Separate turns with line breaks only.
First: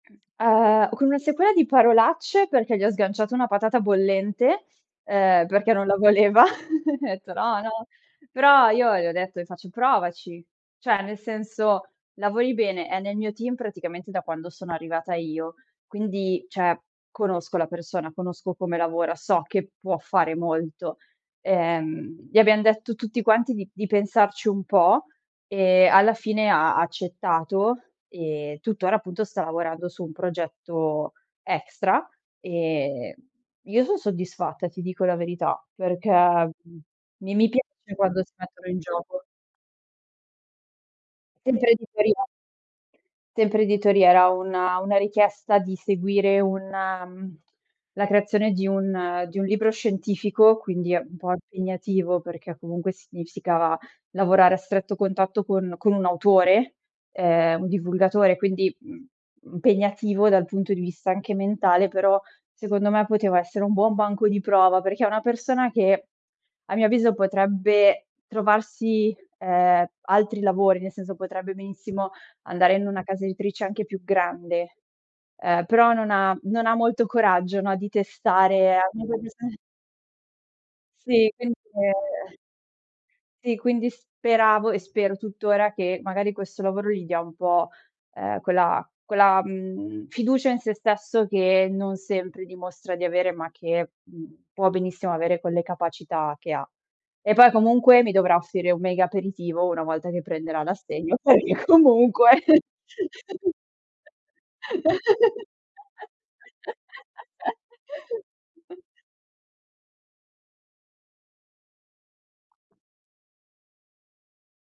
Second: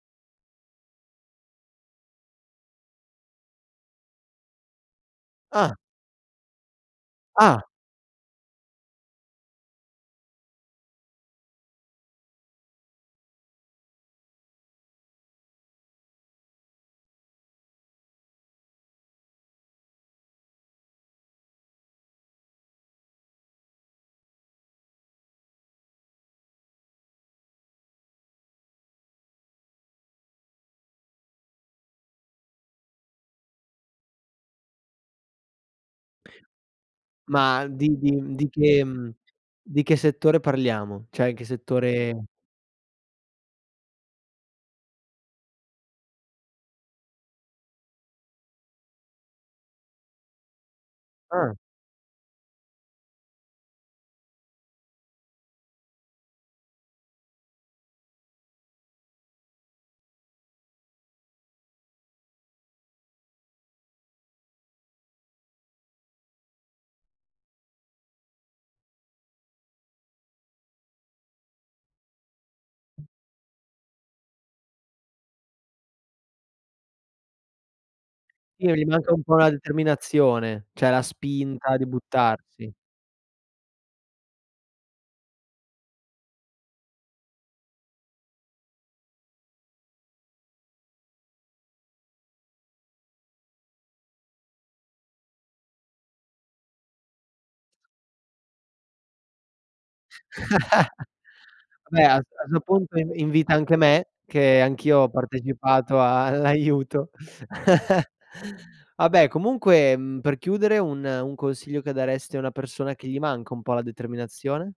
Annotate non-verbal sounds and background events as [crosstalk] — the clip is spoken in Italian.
Uhm, con una sequela di parolacce, perché gli ho sganciato una patata bollente, uhm, perché
Ah.
non la voleva, [laughs] gli ho etto: "No,
Ah.
no". Però io gli ho detto le faccio: "Provaci". Cioè, nel senso, lavori bene, è nel mio team praticamente da quando sono arrivata io, quindi, cioè, conosco la persona, conosco come lavora, so che può fare molto, ehm, gli abbiam detto tutti quanti di di pensarci un po' e, alla fine, ha ha accettato e tuttora, appunto, sta lavorando su un progetto extra e io son soddisfatta, ti dico la verità, perché, mhmm, mi mi
Ma
piace
di
quando si
di di
mettono in
che mhmm,
gioco.
di che settore parliamo? Cioè, in che
Sempre editoria.
settore
Sempre editoria, era una una richiesta di seguire un la creazione di un di un libro scientifico, quindi è un po'
Ah.
impegnativo, perché comunque significava lavorare a stretto contatto con con un autore, ehm, un divulgatore, quindi, mhmm, impegnativo dal punto di vista anche mentale, però, secondo me, poteva essere un buon banco di prova. Perché è una persona che, a mio avviso, potrebbe trovarsi, ehm, altri lavori, nel senso potrebbe benissimo andare in una casa editrice anche più grande, ehm, però non ha non ha molto coraggio, no, di
Sì,
testare
gli manca un po' una
[unintelligible]
determinazione, cioè la
Sì, quind
spinta di
ehm
buttarsi.
Sì, quindi speravo e spero tuttora che, magari, questo lavoro gli dia un po', ehm, quella quella, mhmm, fiducia in se stesso che non sempre dimostra di avere, ma che, mhmm, può benissimo avere quelle capacità che ha. E poi, comunque, mi dovrà offrire un mega aperitivo una volta che prenderà
[chuckles]
l'assegno, perché
Vabbè, a s
comunque
a sto punto in invita anche me, che anch'io ho partecipato all'aiuto. [laughs]
[laughs]
Vabbè, comunque, mhmm, per chiudere un un consiglio che daresti a una persona che gli manca un po' la determinazione?